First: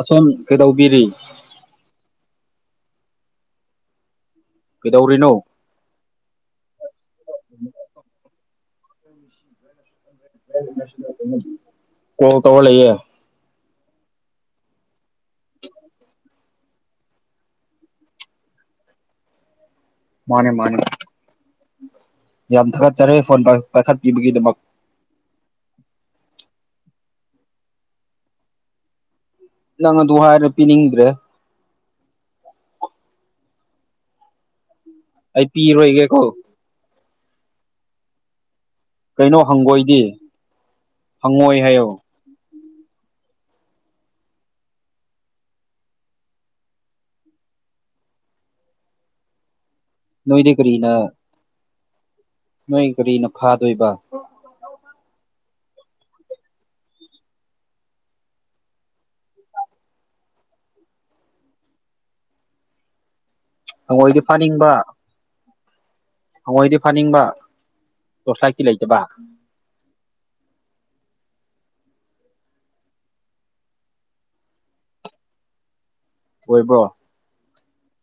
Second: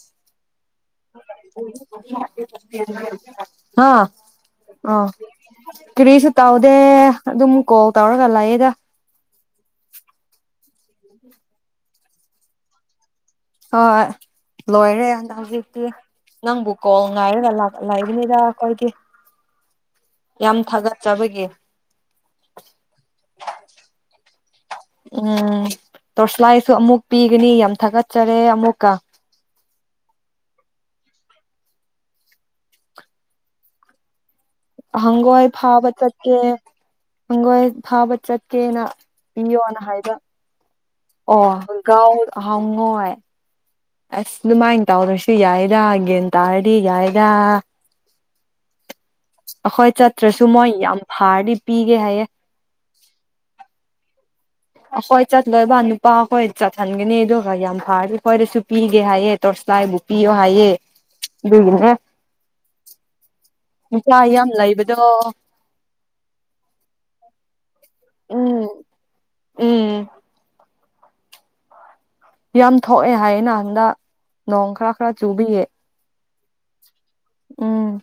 ꯑꯁꯣꯝ ꯀꯩꯗꯧꯕꯤꯔꯤ ꯑꯥ ꯑꯥ ꯀꯩꯗꯧꯔꯤꯅꯣ ꯀꯔꯤꯁꯨ ꯇꯧꯗꯦ ꯑꯗꯨꯝ ꯀꯣꯜ ꯇꯧꯔꯒꯥ ꯂꯩꯌꯦꯗꯥ [inaudible] ꯀꯣꯜ ꯇꯧꯔꯥ ꯂꯩꯌꯦ ꯍꯣꯏ ꯂꯣꯏꯔꯦ ꯍꯧꯖꯤꯛꯇꯤ ꯅꯪꯕꯨ ꯀꯣꯜ ꯉꯥꯏꯔꯒꯥ ꯂꯩꯕꯥꯅꯤꯗꯥ ꯑꯈꯣꯏꯗꯤ ꯃꯥꯅꯦ ꯃꯥꯅꯦ ꯌꯥꯝ ꯊꯥꯒꯠꯆꯔꯦ ꯐꯣꯟ ꯄꯥꯏꯈꯠꯄꯤꯕꯒꯤ ꯗꯥꯃꯛ ꯎꯝ ꯇꯣꯔꯁꯂꯥꯏꯁꯨ ꯑꯃꯨꯛ ꯄꯤꯒꯅꯤ ꯌꯥꯝ ꯊꯥꯒꯠꯆꯔꯦ ꯑꯃꯨꯛꯀꯥ ꯅꯪ ꯑꯗꯨ ꯍꯥꯏꯔꯥ ꯄꯤꯅꯤꯡꯗ꯭ꯔꯦ ꯑꯩ ꯍꯪꯒꯣꯏ ꯐꯥꯕ ꯄꯤꯔꯣꯏꯒꯦꯀꯣ ꯆꯠꯀꯦ ꯍꯪꯒꯣꯏ ꯐꯥꯕ ꯆꯠꯀꯦꯅꯥ ꯀꯩꯅꯣ ꯍꯪꯒꯣꯏꯗꯤ ꯍꯪꯉꯣꯏ ꯑꯣ ꯍꯥꯏꯌꯣ ꯒꯔꯥꯎꯟ ꯍꯪꯉꯣꯏ ꯑꯁ ꯑꯗꯨꯃꯥꯏꯅꯥ ꯇꯧꯗꯔꯥꯁꯨ ꯌꯥꯏꯗꯥ ꯒꯌꯥꯟ ꯇꯥꯔꯗꯤ ꯌꯥꯏꯗꯥ ꯑꯈꯣꯏ ꯆꯠꯇ꯭ꯔꯥꯁꯨ ꯅꯣꯏꯗꯤ ꯃꯣꯏ ꯀꯔꯤꯅ ꯌꯥꯝ ꯐꯥꯔꯗꯤ ꯄꯤꯒꯦ ꯍꯥꯏꯌꯦ ꯅꯣꯏ ꯀꯔꯤꯅ ꯐꯥꯗꯣꯏꯕ? ꯑꯁꯋꯥꯏ ꯆꯤꯠꯂꯥꯒ ꯅꯨꯄꯥ ꯑꯈꯣꯏ ꯆꯠꯍꯟꯒꯅꯤ ꯑꯗꯨꯒ ꯌꯥꯝ ꯐꯥꯔꯥꯗꯤ ꯑꯈꯣꯏꯗꯥꯁꯨ ꯄꯤꯒꯦ ꯍꯥꯏꯌꯦ ꯇꯣꯔꯁ꯭ꯂꯥꯏꯕꯨ ꯄꯤꯌꯣ ꯍꯥꯏꯌꯦ ꯑꯗꯨꯒꯤꯅꯦ ꯅꯨꯄꯥ ꯍꯥꯉꯣꯏꯗꯤ ꯌꯥꯝ ꯐꯥꯅꯤꯡꯕ ꯂꯩꯕꯗꯣ ꯍꯥꯉꯣꯏꯗꯤ ꯐꯥꯅꯤꯡꯕ ꯎꯝ ꯇꯣꯔꯁꯂꯥꯏꯇꯤ ꯂꯩꯇꯥꯕꯥ ꯎꯝ ꯌꯥꯝ ꯊꯣꯛꯑꯦ ꯍꯥꯏꯌꯦꯅꯥ ꯍꯟꯗꯛ ꯅꯣꯡ ꯈꯔꯥ ꯈꯔꯥ ꯆꯨꯕꯥꯒꯤ ꯑꯣꯏꯕ꯭ꯔꯣ ꯎꯝ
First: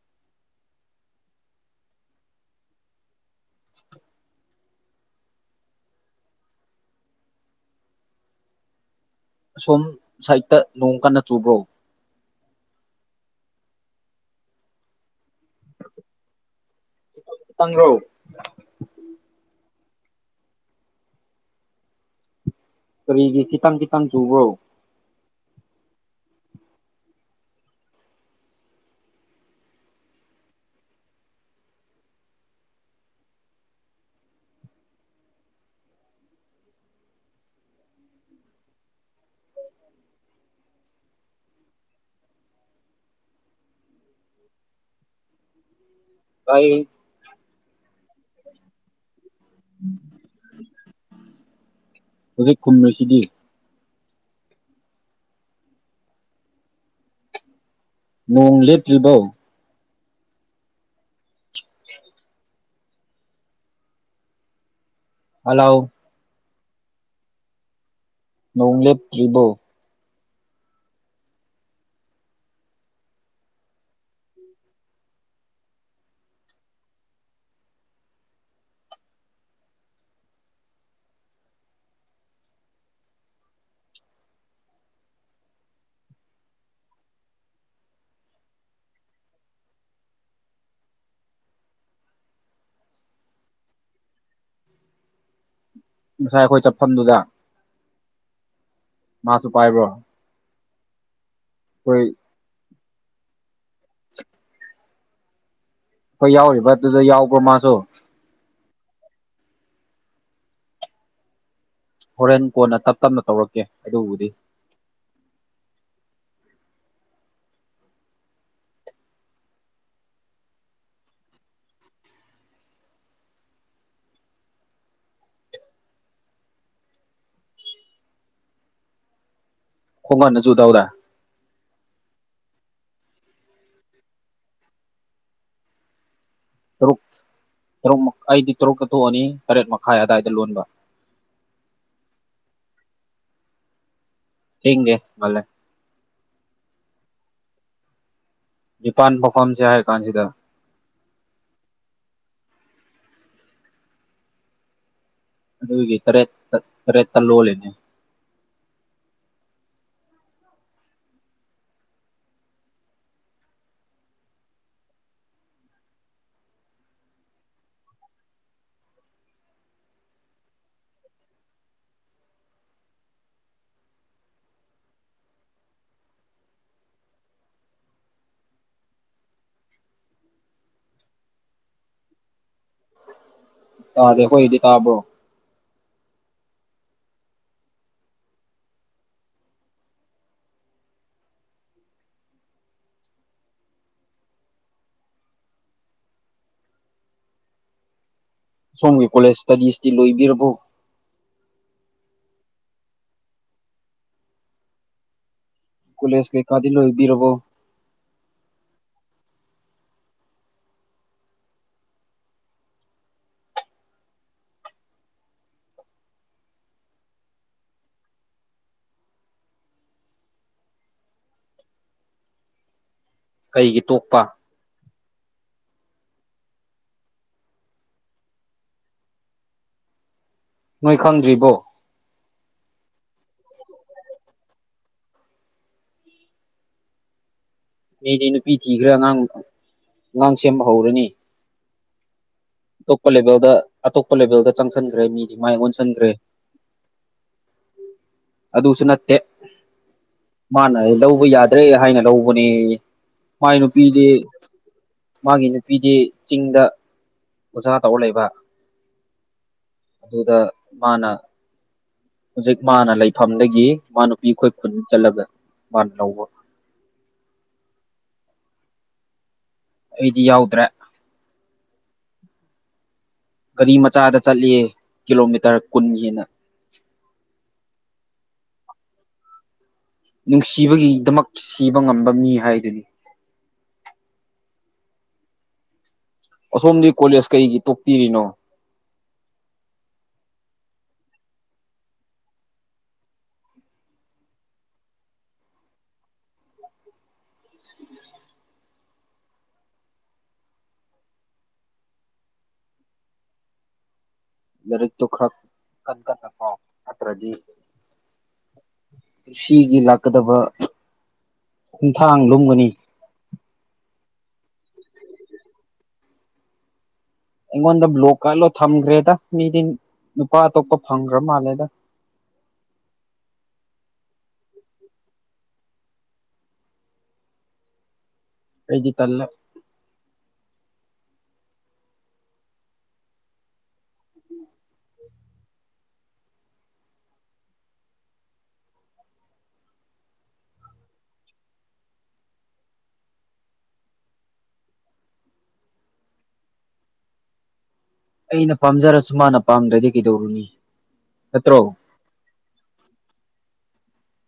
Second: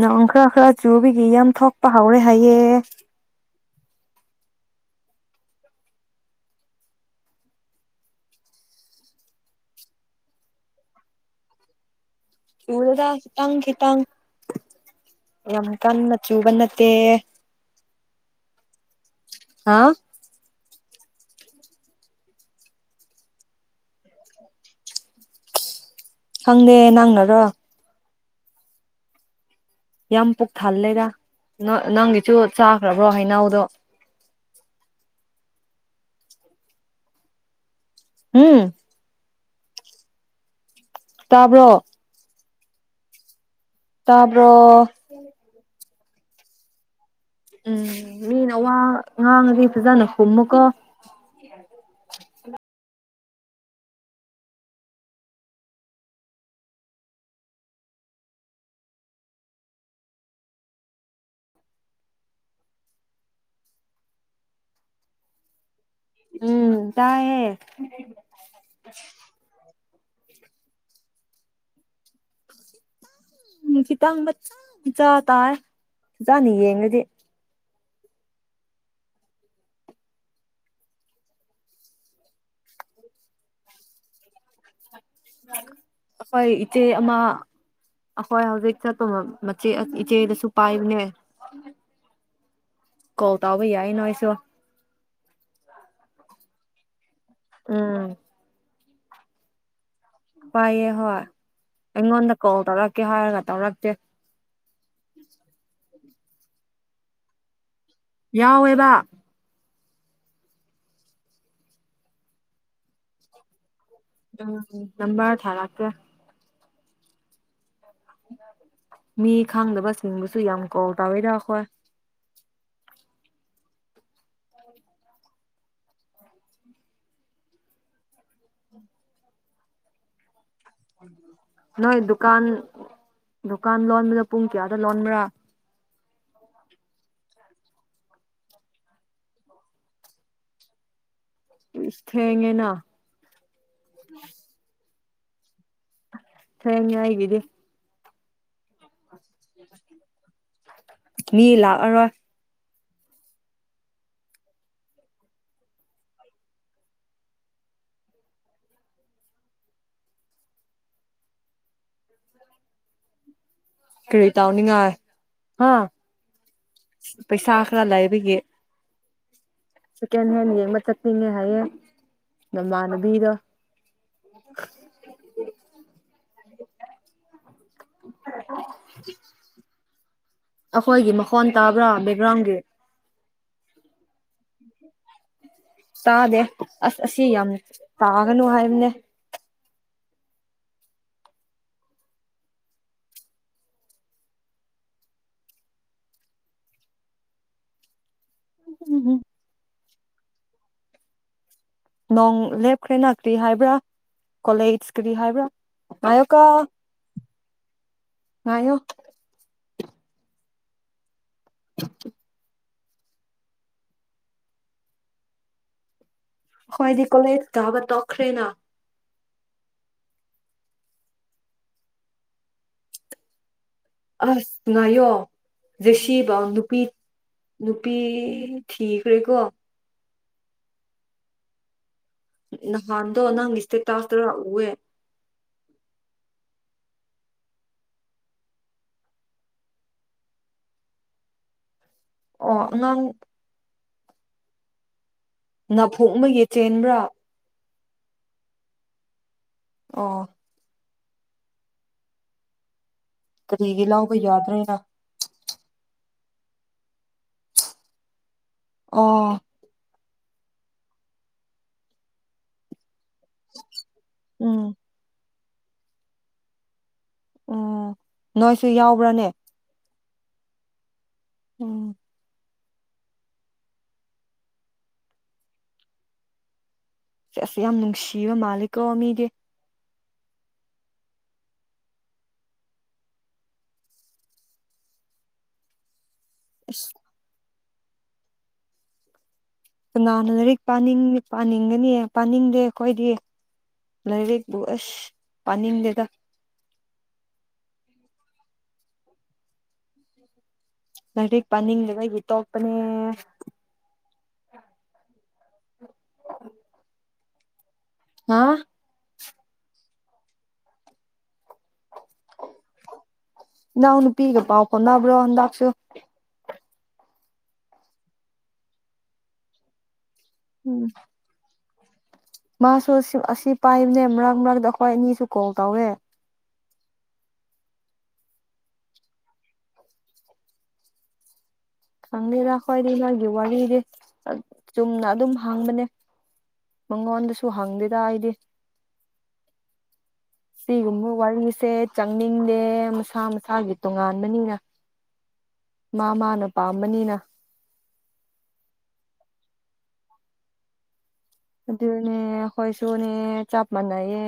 ꯅꯣꯡ ꯈꯔꯥ ꯈꯔꯥ ꯆꯨꯕꯥꯒꯤ ꯌꯥꯝ ꯊꯣꯛꯄꯥ ꯍꯥꯎꯔꯦ ꯍꯥꯏꯌꯦ ꯁꯣꯝ ꯁꯥꯏꯠꯇ ꯅꯣꯡ ꯀꯥꯟꯅ ꯆꯨꯕ꯭ꯔꯣ ꯆꯨꯗꯦꯗꯥ ꯈꯤꯇꯪ ꯈꯤꯇꯪ ꯌꯥꯝ ꯀꯟꯅꯥ ꯆꯨꯕ ꯅꯠꯇꯦ ꯈꯤꯇꯪꯔꯣ ꯍꯥ ꯀꯔꯤꯒꯤ ꯈꯤꯇꯪ ꯈꯤꯇꯪ ꯆꯨꯕ꯭ꯔꯣ ꯈꯪꯗꯦ ꯅꯪꯅꯥꯔꯣ ꯌꯥꯝ ꯄꯨꯛ ꯊꯥꯜꯂꯦꯗꯥ ꯅꯪꯒꯤꯁꯨ ꯆꯥꯈ꯭ꯔꯕ꯭ꯔꯣ ꯍꯩꯩꯅꯥꯎꯗꯣ ꯍꯨꯝ ꯇꯥꯕ꯭ꯔꯣ ꯇꯥꯕꯔꯣ ꯇꯥꯏꯌꯦ ꯎꯝ ꯃꯤꯅ ꯋꯥ ꯉꯥꯡꯉꯥꯗꯤ ꯐꯖꯥꯅ ꯈꯨꯝꯃꯨꯀꯣ ꯍꯨꯖꯤꯛ ꯈꯨꯝꯃꯤꯁꯤꯗꯤ ꯅꯣꯡ ꯂꯦꯞꯇ꯭ꯔꯤꯕꯣ ꯍꯥꯜꯂꯣ ꯎꯝ ꯇꯥꯏꯌꯦ ꯅꯣꯡ ꯂꯦꯞꯇ꯭ꯔꯤꯕꯣ ꯎꯝ ꯈꯤꯇꯪ ꯃꯆꯥ ꯃꯆꯥ ꯇꯥꯏ ꯐꯖꯥꯅ ꯌꯦꯡꯔꯥꯗꯤ ꯑꯈꯣꯏ ꯏꯆꯦ ꯑꯃꯥ ꯑꯈꯣꯏ ꯍꯧꯖꯤꯛ ꯆꯠꯇꯣꯔꯝ ꯃꯆꯦ ꯏꯆꯦꯗꯥꯁꯨ ꯄꯥꯏꯕꯅꯦ ꯀꯣꯜ ꯇꯥꯎꯕ ꯌꯥꯏ ꯅꯣꯏꯁꯨ ꯉꯁꯥꯏ ꯑꯈꯣꯏ ꯆꯠꯐꯝꯗꯨꯗ ꯎꯝ ꯃꯥꯁꯨ ꯄꯥꯏꯕ꯭ꯔꯣ ꯄꯥꯏꯌꯦ ꯍꯣꯏ ꯑꯩꯈꯣꯏ ꯑꯩꯉꯣꯟꯗꯥ ꯀꯣꯜ ꯇꯧꯔꯛꯀꯦ ꯍꯥꯏꯔꯒꯥ ꯇꯧꯔꯛꯇꯦ ꯈꯣꯏ ꯌꯥꯎꯔꯤꯕꯗꯨꯗ ꯌꯥꯎꯕ꯭ꯔꯣ ꯃꯥꯁꯨ ꯌꯥꯎꯋꯦꯕꯥ ꯍꯣꯔꯦꯟ ꯀꯣꯟꯅꯥ ꯇꯞ ꯇꯞꯅꯥ ꯇꯧꯔꯛꯀꯦ ꯑꯗꯨꯕꯨꯗꯤ ꯎꯝ ꯅꯝꯕ꯭ꯔ ꯊꯔꯇꯦ ꯃꯤ ꯈꯪꯗꯕꯁꯤꯡꯕꯨꯁꯨ ꯌꯥꯝ ꯀꯣꯟ ꯇꯥꯎꯋꯤꯗ ꯑꯈꯣꯏ ꯈꯣꯡꯒꯅꯖꯨ ꯗꯧꯗ ꯅꯣꯏ ꯗꯨꯀꯥꯟ ꯗꯨꯀꯥꯟ ꯂꯣꯟꯕꯗ ꯄꯨꯡ ꯀꯌꯥꯗ ꯂꯣꯟꯕ꯭ꯔꯥ ꯇꯔꯨꯛ ꯇꯔꯨꯛꯃꯈꯥꯏꯗꯤ ꯇꯔꯨꯛꯇ ꯇꯣꯛꯑꯅꯤ ꯇꯔꯦꯠ ꯃꯈꯥꯏ ꯑꯋꯥꯏꯗ ꯂꯣꯟꯕ ꯏꯁ ꯊꯦꯡꯉꯦꯅ [inaudible] ꯊꯦꯡꯗꯦ ꯉꯟꯂꯦ ꯊꯦꯡꯉꯦ ꯑꯩꯒꯤꯗꯤ ꯅꯤꯄꯥꯟꯐꯥꯎ ꯐꯝꯁꯦ ꯍꯥꯏꯔꯀꯥꯟꯁꯤꯗ ꯃꯤ ꯂꯥꯛꯑꯔꯣꯏ ꯑꯗꯨꯒꯤ ꯇꯔꯦꯠꯇ ꯇꯔꯦꯠꯇ ꯂꯣꯜꯂꯤꯅꯤ ꯀꯔꯤ ꯇꯧꯅꯤꯡꯉꯥꯏ ꯍꯥ ꯄꯩꯁꯥ ꯈꯔ ꯂꯩꯕꯒꯤ ꯁꯦꯀꯦꯟ ꯍꯦꯟ ꯌꯦꯡꯕ ꯆꯠꯅꯤꯡꯉꯦ ꯍꯥꯏꯌꯦ ꯅꯃꯥꯟꯅꯕꯤꯗꯣ [unintelligible] [inaudible] [inaudible] ꯑꯈꯣꯏꯒꯤ ꯃꯈꯣꯟ ꯇꯥꯕ꯭ꯔꯥ ꯕꯦꯛꯒ꯭ꯔꯥꯎꯟꯒꯤ ꯇꯥꯗꯦ ꯑꯩꯈꯣꯏꯒꯤꯗꯤ ꯇꯥꯕ꯭ꯔꯣ ꯇꯥꯗꯦ ꯑꯁ ꯑꯁꯤ ꯌꯥꯝ ꯇꯥꯒꯅꯨ ꯍꯥꯏꯕꯅꯦ ꯁꯣꯝꯒꯤ ꯀꯣꯂꯦꯖ ꯏꯁꯇꯗꯤꯁꯇꯤ ꯂꯣꯏꯕꯤꯔꯕꯣ ꯅꯣꯡ ꯂꯦꯞꯈ꯭ꯔꯦꯅ ꯀꯔꯤ ꯍꯥꯏꯕ꯭ꯔꯥ ꯀꯣꯂꯦꯖ ꯀꯔꯤ ꯍꯥꯏꯕ꯭ꯔꯥ ꯀꯣꯂꯦꯖ ꯉꯥꯏꯌꯣꯀꯣ ꯀꯩꯀꯥꯗꯤ ꯂꯣꯏꯕꯤꯔꯕꯣ ꯉꯥꯏꯌꯣ [inaudible] ꯈꯣꯏꯗꯤ ꯀꯣꯂꯦꯖ ꯀꯕ ꯇꯣꯛꯈ꯭ꯔꯦꯅ ꯀꯔꯤꯒꯤ ꯇꯣꯛ ꯑꯁ ꯉꯥꯏꯌꯣ ꯖꯦꯁꯤꯕꯥꯑꯣ ꯅꯨꯄꯤ ꯅꯨꯄꯤ ꯊꯤꯈ꯭ꯔꯦꯀꯣ ꯅꯣꯏ ꯈꯪꯗ꯭ꯔꯤꯕꯣ ꯅꯍꯥꯟꯗꯣ ꯅꯪꯒꯤ ꯏꯁꯇꯦ ꯇꯥꯁꯇꯔꯥ ꯎꯋꯦ ꯑꯩꯗꯤ ꯅꯨꯄꯤ ꯊꯤꯈ꯭ꯔ ꯑꯉꯥꯡ ꯑꯉꯥꯡ ꯁꯦꯝꯕ ꯍꯧꯔꯅꯤ ꯑꯣ ꯑꯉꯥꯡ ꯑꯇꯣꯞꯄ ꯂꯦꯚꯦꯜꯗ ꯑꯇꯣꯞꯄ ꯂꯦꯚꯦꯜꯗ ꯆꯪꯁꯤꯟꯈ꯭ꯔꯦ ꯃꯤꯗꯤ ꯃꯥꯏ ꯑꯣꯟꯁꯤꯟꯈ꯭ꯔꯦ ꯅꯥꯐꯣꯛꯃꯒꯤ ꯆꯦꯟꯕ꯭ꯔꯥ ꯑꯗꯨꯁꯨ ꯅꯠꯇꯦ ꯑꯣ ꯃꯥꯅ ꯂꯧꯕ ꯌꯥꯗ꯭ꯔꯦ ꯍꯥꯏꯅ ꯂꯧꯕꯅꯦꯌꯦ ꯃꯥꯏ ꯀꯔꯤꯒꯤ ꯅꯨꯄꯤꯗꯤ ꯂꯧꯕ ꯌꯥꯗ꯭ꯔꯦꯅ ꯃꯥꯒꯤ ꯅꯨꯄꯤꯗꯤ ꯆꯤꯡꯗ ꯑꯣꯖꯥ ꯇꯧꯔ ꯂꯩꯕ ꯑꯣ ꯑꯗꯨꯗ ꯃꯥꯅ ꯍꯧꯖꯤꯛ ꯃꯥꯅ ꯂꯩ ꯐꯝꯗꯒꯤ ꯃꯥ ꯅꯨꯄꯤ ꯑꯩꯈꯣꯏ ꯈꯨꯟ ꯎꯝ ꯆꯠꯂꯒ ꯃꯥꯅ ꯂꯧꯕ ꯑꯣ ꯅꯣꯏꯁꯨ ꯌꯥꯎꯕ꯭ꯔꯅꯦ ꯑꯩꯗꯤ ꯌꯥꯎꯗ꯭ꯔꯦ ꯑꯣ ꯒꯥꯔꯤ ꯃꯆꯥꯗ ꯆꯠꯂꯤꯌꯦ ꯀꯤꯂꯣꯃꯤꯇꯔ ꯀꯨꯟ ꯍꯦꯟꯅꯥ ꯆꯦꯁ ꯌꯥꯝ ꯅꯨꯡꯁꯤꯕ ꯃꯥꯜꯂꯤꯀꯣ ꯃꯤꯗꯤ ꯅꯨꯡꯁꯤꯕꯒꯤꯗꯃꯛ ꯁꯤꯕ ꯉꯝꯕ ꯃꯤ ꯍꯥꯏꯗꯨꯅꯤ ꯑꯁꯣꯝꯗꯤ ꯑꯁ ꯀꯣꯂꯦꯖ ꯀꯩꯒꯤ ꯇꯣꯛꯄꯤꯔꯤꯅꯣ ꯀꯅꯥꯅ ꯂꯥꯏꯔꯤꯛ ꯄꯥꯅꯤꯡ ꯄꯥꯅꯤꯡꯒꯅꯤ ꯄꯥꯅꯤꯡꯗꯦ ꯑꯩꯈꯣꯏꯗꯤ ꯂꯥꯏꯔꯤꯛꯄꯨ ꯑꯁ ꯄꯥꯅꯤꯡꯗꯦꯗ [inaudible] ꯂꯥꯏꯔꯤꯛ ꯄꯥꯅꯤꯡꯗꯕꯒꯤ ꯇꯣꯛꯄꯅꯦ ꯂꯥꯏꯔꯤꯛꯇꯣ ꯈꯔ ꯀꯟ ꯀꯟꯅ ꯄꯥꯎ ꯅꯠꯇ꯭ꯔꯗꯤ ꯅꯥ ꯄꯨꯟꯁꯤꯒꯤ ꯂꯥꯛꯀꯗꯕ ꯈꯣꯡꯊꯥꯡ ꯂꯨꯝꯒꯅꯤ ꯏꯅꯥꯎ ꯅꯨꯄꯤꯒ ꯄꯥꯎ ꯐꯥꯎꯅꯕ꯭ꯔꯣ ꯍꯟꯗꯛꯁꯨ ꯑꯩꯉꯣꯟꯗ ꯕ꯭ꯂꯣꯛꯀ ꯂꯣꯏ ꯊꯝꯈ꯭ꯔꯦꯗ ꯃꯤꯗꯤ ꯅꯨꯄꯥ ꯑꯇꯣꯞꯄ ꯎꯝ ꯐꯪꯒ꯭ꯔ ꯃꯥꯜꯂꯦꯗ ꯃꯥꯁꯨ ꯑꯁꯤ ꯑꯁꯤ ꯄꯥꯏꯕꯅꯦ ꯃꯔꯛ ꯃꯔꯛꯇ ꯑꯩꯈꯣꯏ ꯑꯅꯤꯁꯨ ꯀꯣꯜ ꯇꯧꯋꯦ ꯑꯩꯗꯤ ꯇꯜꯂ‌ꯦ ꯈꯪꯗ‌ꯦꯗ ꯑꯩꯈꯣꯏꯗꯤ ꯅꫭꯏꯒꯤ ꯋꯥꯔꯤꯗꯤ ꯑ ꯆꯨꯝꯅ ꯑꯗꯨꯝ ꯍꯥꯡꯕꯅꯦ ꯃꯉꯣꯟꯗꯁꯨ ꯍꯪꯗꯦꯗ ꯑꯩꯗꯤ [inaudible] ꯁꯤꯒꯨꯝꯕ ꯋꯥꯔꯤꯁꯦ ꯆꯪꯅꯤꯡꯗꯦ ꯃꯁꯥ ꯃꯁꯥꯒꯤ ꯇꯣꯉꯥꯟꯕꯅꯤꯅ ꯃꯥ ꯃꯥꯅ ꯄꯥꯝꯕꯅꯤꯅ ꯑꯩꯅ ꯄꯥꯝꯖꯔꯁꯨ ꯃꯥꯅ ꯄꯥꯝꯗ꯭ꯔꯗꯤ ꯀꯩꯗꯧꯔꯨꯅꯤ ꯅꯠꯇ꯭ꯔꯣ ꯑꯗꯨꯅꯦ ꯑꯩꯈꫭꯏꯁꯨꯅꯦ ꯆꯞ ꯃꯥꯟꯅꯩꯌꯦ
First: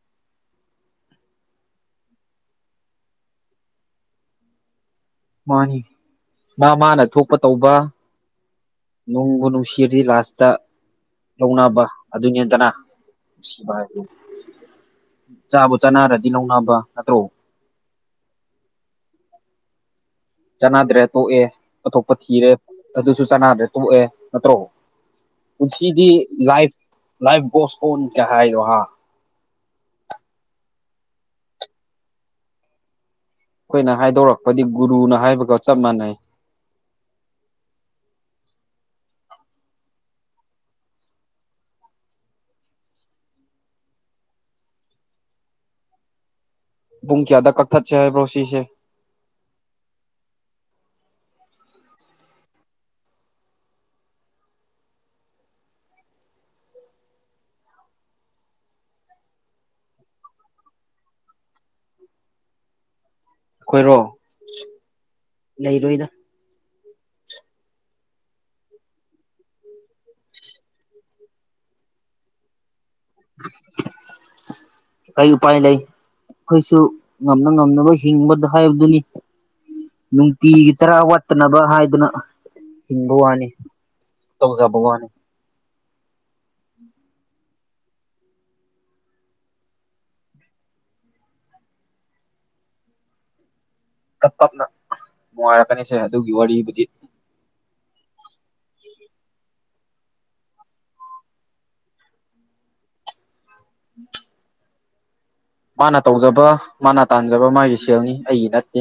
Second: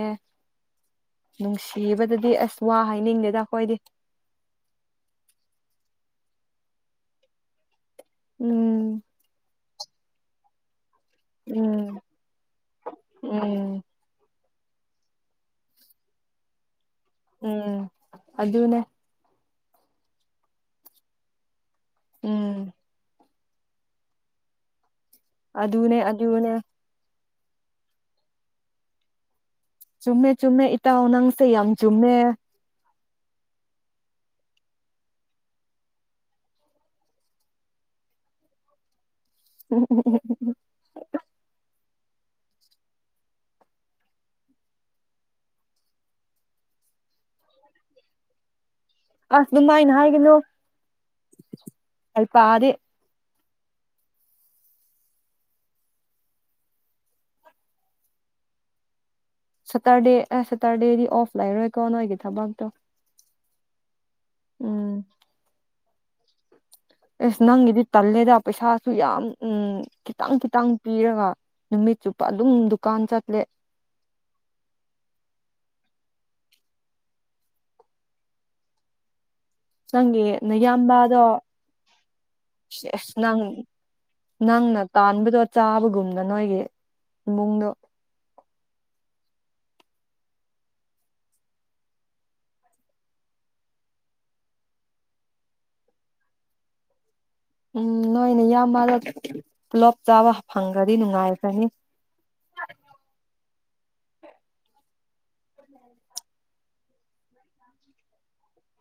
ꯅꯨꯡꯁꯤꯕꯗꯗꯤ ꯑꯁ ꯋꯥ ꯍꯥꯏꯅꯤꯡꯗꯦꯗ ꯑꯩꯈꯣꯏꯗꯤ ꯃꯥꯅꯤ ꯃꯥ ꯃꯥꯅ ꯊꯣꯛꯄ ꯇꯧꯕ ꯎꯝ ꯅꯨꯡꯕꯨ ꯅꯨꯡꯁꯤꯗꯤ ꯂꯥꯁꯇꯥ ꯂꯧꯅꯕ ꯎꯝ ꯑꯗꯨꯅꯤꯗꯅ ꯅꯨꯡꯁꯤꯕꯥ ꯎꯝ ꯍꯥꯏꯕꯗꯤ ꯆꯥꯕꯨ ꯆꯥꯅꯔꯗꯤ ꯂꯧꯅꯕ ꯅꯠꯇ꯭ꯔꯣ ꯎꯝ ꯑꯗꯨꯅꯦ ꯆꯅꯗ꯭ꯔꯦ ꯇꯣꯛꯑꯦ ꯑꯊꯣꯛꯄ ꯊꯤꯔꯦ ꯎꯝ ꯑꯗꯨꯁꯨ ꯆꯥꯅꯗ꯭ꯔꯦ ꯇꯣꯛꯑꯦ ꯅꯠꯇ꯭ꯔꯣ ꯑꯗꯨꯅꯦ ꯄꯨꯟꯁꯤꯗꯤ ꯑꯗꯨꯅꯦ ꯂꯥꯏꯐ ꯂꯥꯏꯐ ꯒꯣꯁ ꯀꫭꯟ ꯍꯥꯏꯌꫭ ꯍꯥ ꯆꯨꯝꯃꯦ ꯆꯨꯝꯃꯦ ꯏꯇꯥꯥꯎ ꯅꯪꯁ‌ꯦ ꯌꯥꯝ ꯆꯨꯝꯃꯦ ꯑꯩꯈꯣꯏꯅ ꯍꯥꯏꯗꯣꯔꯛꯄꯗꯤ ꯒꯨꯔꯨꯅ ꯍꯥꯏꯕꯒ ꯆꯞ ꯃꯥꯟꯅꯩ ꯎꯝ ꯎꯝ ꯎꯝ ꯄꯨꯡ ꯀꯌꯥꯗ ꯀꯛꯊꯠꯁꯦ ꯍꯥꯏꯕ꯭ꯔꯣ ꯁꯤꯁꯦ ꯑꯁ ꯑꯗꯨꯃꯥꯏꯅ ꯍꯥꯏꯒꯅꯨ ꯍꯩ ꯄꯗꯤ ꯁꯇꯔꯗꯦ ꯑꯦ ꯁꯦꯇꯔꯗꯦꯗꯤ ꯑꯣꯐ ꯂꯩꯔꯣꯏꯀꯣ ꯅꯣꯏꯒꯤ ꯊꯕꯛꯇꯣ ꯑꯩꯈꯣꯏꯔꯣ ꯎꯝ ꯂꯩꯔꯣꯏꯗ ꯑꯦꯁ ꯅꯪꯒꯤꯗꯤ ꯇꯜꯂꯦꯗ ꯄꯩꯁꯥꯁꯨ ꯌꯥꯝ ꯎꯝ ꯈꯤꯇꯪ ꯈꯤꯇꯪ ꯄꯤꯔꯒ ꯅꯨꯃꯤꯠ ꯆꯨꯞꯄ ꯑꯗꯨꯝ ꯗꯨꯀꯥꯟ ꯆꯠ [inaudible] ꯀꯩ ꯎꯄꯥꯏ ꯂꯩ ꯑꯩꯁꯨ ꯉꯝꯅ ꯉꯝꯅꯕ ꯍꯤꯡꯕ ꯍꯥꯏꯕꯗꯨꯅꯤ ꯅꯪꯒꯤ ꯅꯨꯡꯇꯤꯒꯤ ꯆꯔꯥ ꯅꯌꯥꯝꯕꯗꯣ ꯋꯥꯠꯇꯅꯕ ꯍꯥꯏꯗꯨꯅ ꯍꯤꯡꯕ ꯑꯁ ꯅꯪ ꯋꯥꯅꯤ ꯇꯧꯖꯕ ꯅꯪꯅ ꯋꯥꯅꯤ ꯇꯥꯟꯕꯗꯣ ꯆꯥꯕꯒꯨꯝꯅ ꯅꯣꯏꯒꯤ ꯏꯃꯨꯡꯗꯣ ꯇꯞ ꯇꯞꯅ ꯅꯨꯡꯉꯥꯏꯔꯛꯀꯅꯤꯁꯦ ꯑꯗꯨꯒꯤ ꯋꯥꯔꯤꯕꯨꯗꯤ ꯎꯝ ꯅꯣꯏ ꯅꯌꯥꯝꯕꯗꯣ ꯄꯨꯂꯣꯞ ꯆꯥꯕ ꯐꯪꯉꯗꯤ ꯅꯨꯡꯉꯥꯏꯈ꯭ꯔꯅꯤ [inaudible] ꯃꯥꯅ ꯇꯧꯖꯕ ꯃꯥꯅ ꯇꯥꯟꯖꯕ ꯃꯥꯒꯤ ꯁꯦꯜꯅꯤ ꯑꯩꯒꯤ ꯅꯠꯇꯦ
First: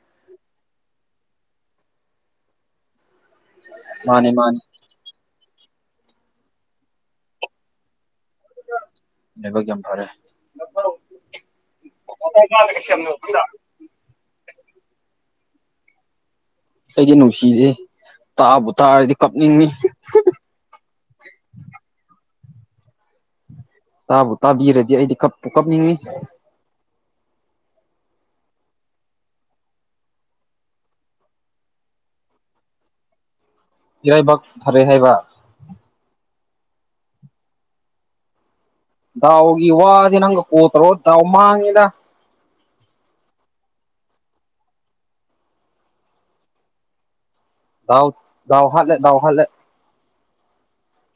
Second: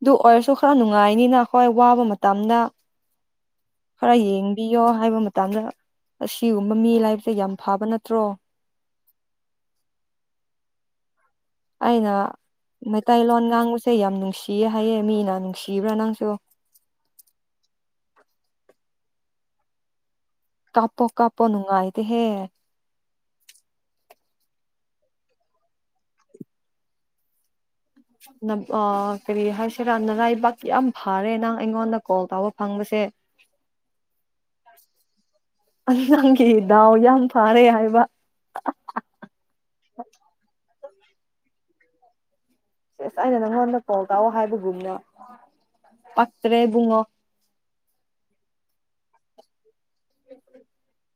ꯑꯗꯨ ꯑꯣꯏꯔꯁꯨ ꯈꯔ ꯅꯨꯡꯉꯥꯏꯅꯤꯅ ꯑꯩꯈꯣꯏ ꯋꯥꯕ ꯃꯇꯝꯗ ꯈꯔ ꯃꯥꯅꯦ ꯃꯥꯅꯦ ꯌꯦꯡꯕꯤ ꯌꫭ ꯍꯥꯏꯕ ꯃꯇꯝꯗ ꯑꯁꯤꯒꯨꯝꯕ ꯃꯤ ꯂꯥꯏꯕꯁꯦ ꯌꯥꯝ ꯐꯥꯕ ꯅꯠꯇ꯭ꯔꯣ ꯂꯥꯏꯕꯛ ꯌꯥꯝ ꯐꯔꯦ ꯑꯩꯅ ꯃꯩꯇꯩꯂꯣꯟ ꯉꯥꯡꯕꯁꯦ ꯌꯥꯝ ꯅꯨꯡꯁꯤꯌꯦ ꯍꯥꯏꯌꯦ ꯃꯤꯅ ꯅꯨꯡꯁꯤꯕ꯭ꯔꯥ ꯅꯪꯁꯨ ꯑꯩꯗꯤ ꯅꯨꯡꯁꯤꯗ‌ꯦ ꯇꯥꯕꯨ ꯇꯥꯔꯗꯤ ꯀꯞꯅꯤꯡꯉꯤ ꯀꯥꯄꯣ ꯀꯥꯄꫭ ꯅꯨꯡꯉꯥꯏ ꯇ‌ꯦꯍ‌ꯦ ꯇꯥꯕꯨ ꯇꯥꯕꯤꯔꯗꯤ ꯑꯩꯗꯤ ꯀꯞꯄꯨ ꯀꯞꯅꯤꯡꯉꯤ ꯑ ꯀꯔꯤ ꯍꯥꯏꯁꯤꯔꯥꯅ ꯅꯔꯥꯏꯕꯥꯛ ꯌꯥꯝ ꯐꯔꯦ ꯅꯪ ꯑꯩꯉꯣꯟꯗ ꯀꯣꯜ ꯇꯧꯕ ꯐꯪꯕꯁꯦ ꯏꯔꯥꯏꯕꯥꯛ ꯐꯥꯔꯦ ꯍꯥꯏꯕ ꯑꯉꯥꯡꯒꯤ ꯗꯥꯎ ꯌꯥꯝ ꯐꯥꯔꯦ ꯍꯥꯏꯕ ꯗꯥꯎꯒꯤ ꯋꯥꯗꯤ ꯅꯪ ꯀꯣꯜ ꯇꯧꯔꯒ ꯗꯥꯎ ꯃꯥꯥꯡꯉꯤꯗ ꯑꯁ ꯑꯩꯅ ꯅꯪꯉꯣꯟꯗ ꯊꯣꯜ ꯇꯥꯎꯑꯣ ꯍꯥꯏꯕꯒꯨꯝꯅ ꯄꯛꯇ꯭ꯔꯦ ꯏꯕꯨꯡꯉꯣ ꯗꯥꯎ ꯗꯥꯎ ꯍꯥꯠꯂꯦ ꯗꯥꯎ ꯍꯥꯠꯂꯦ [inaudible]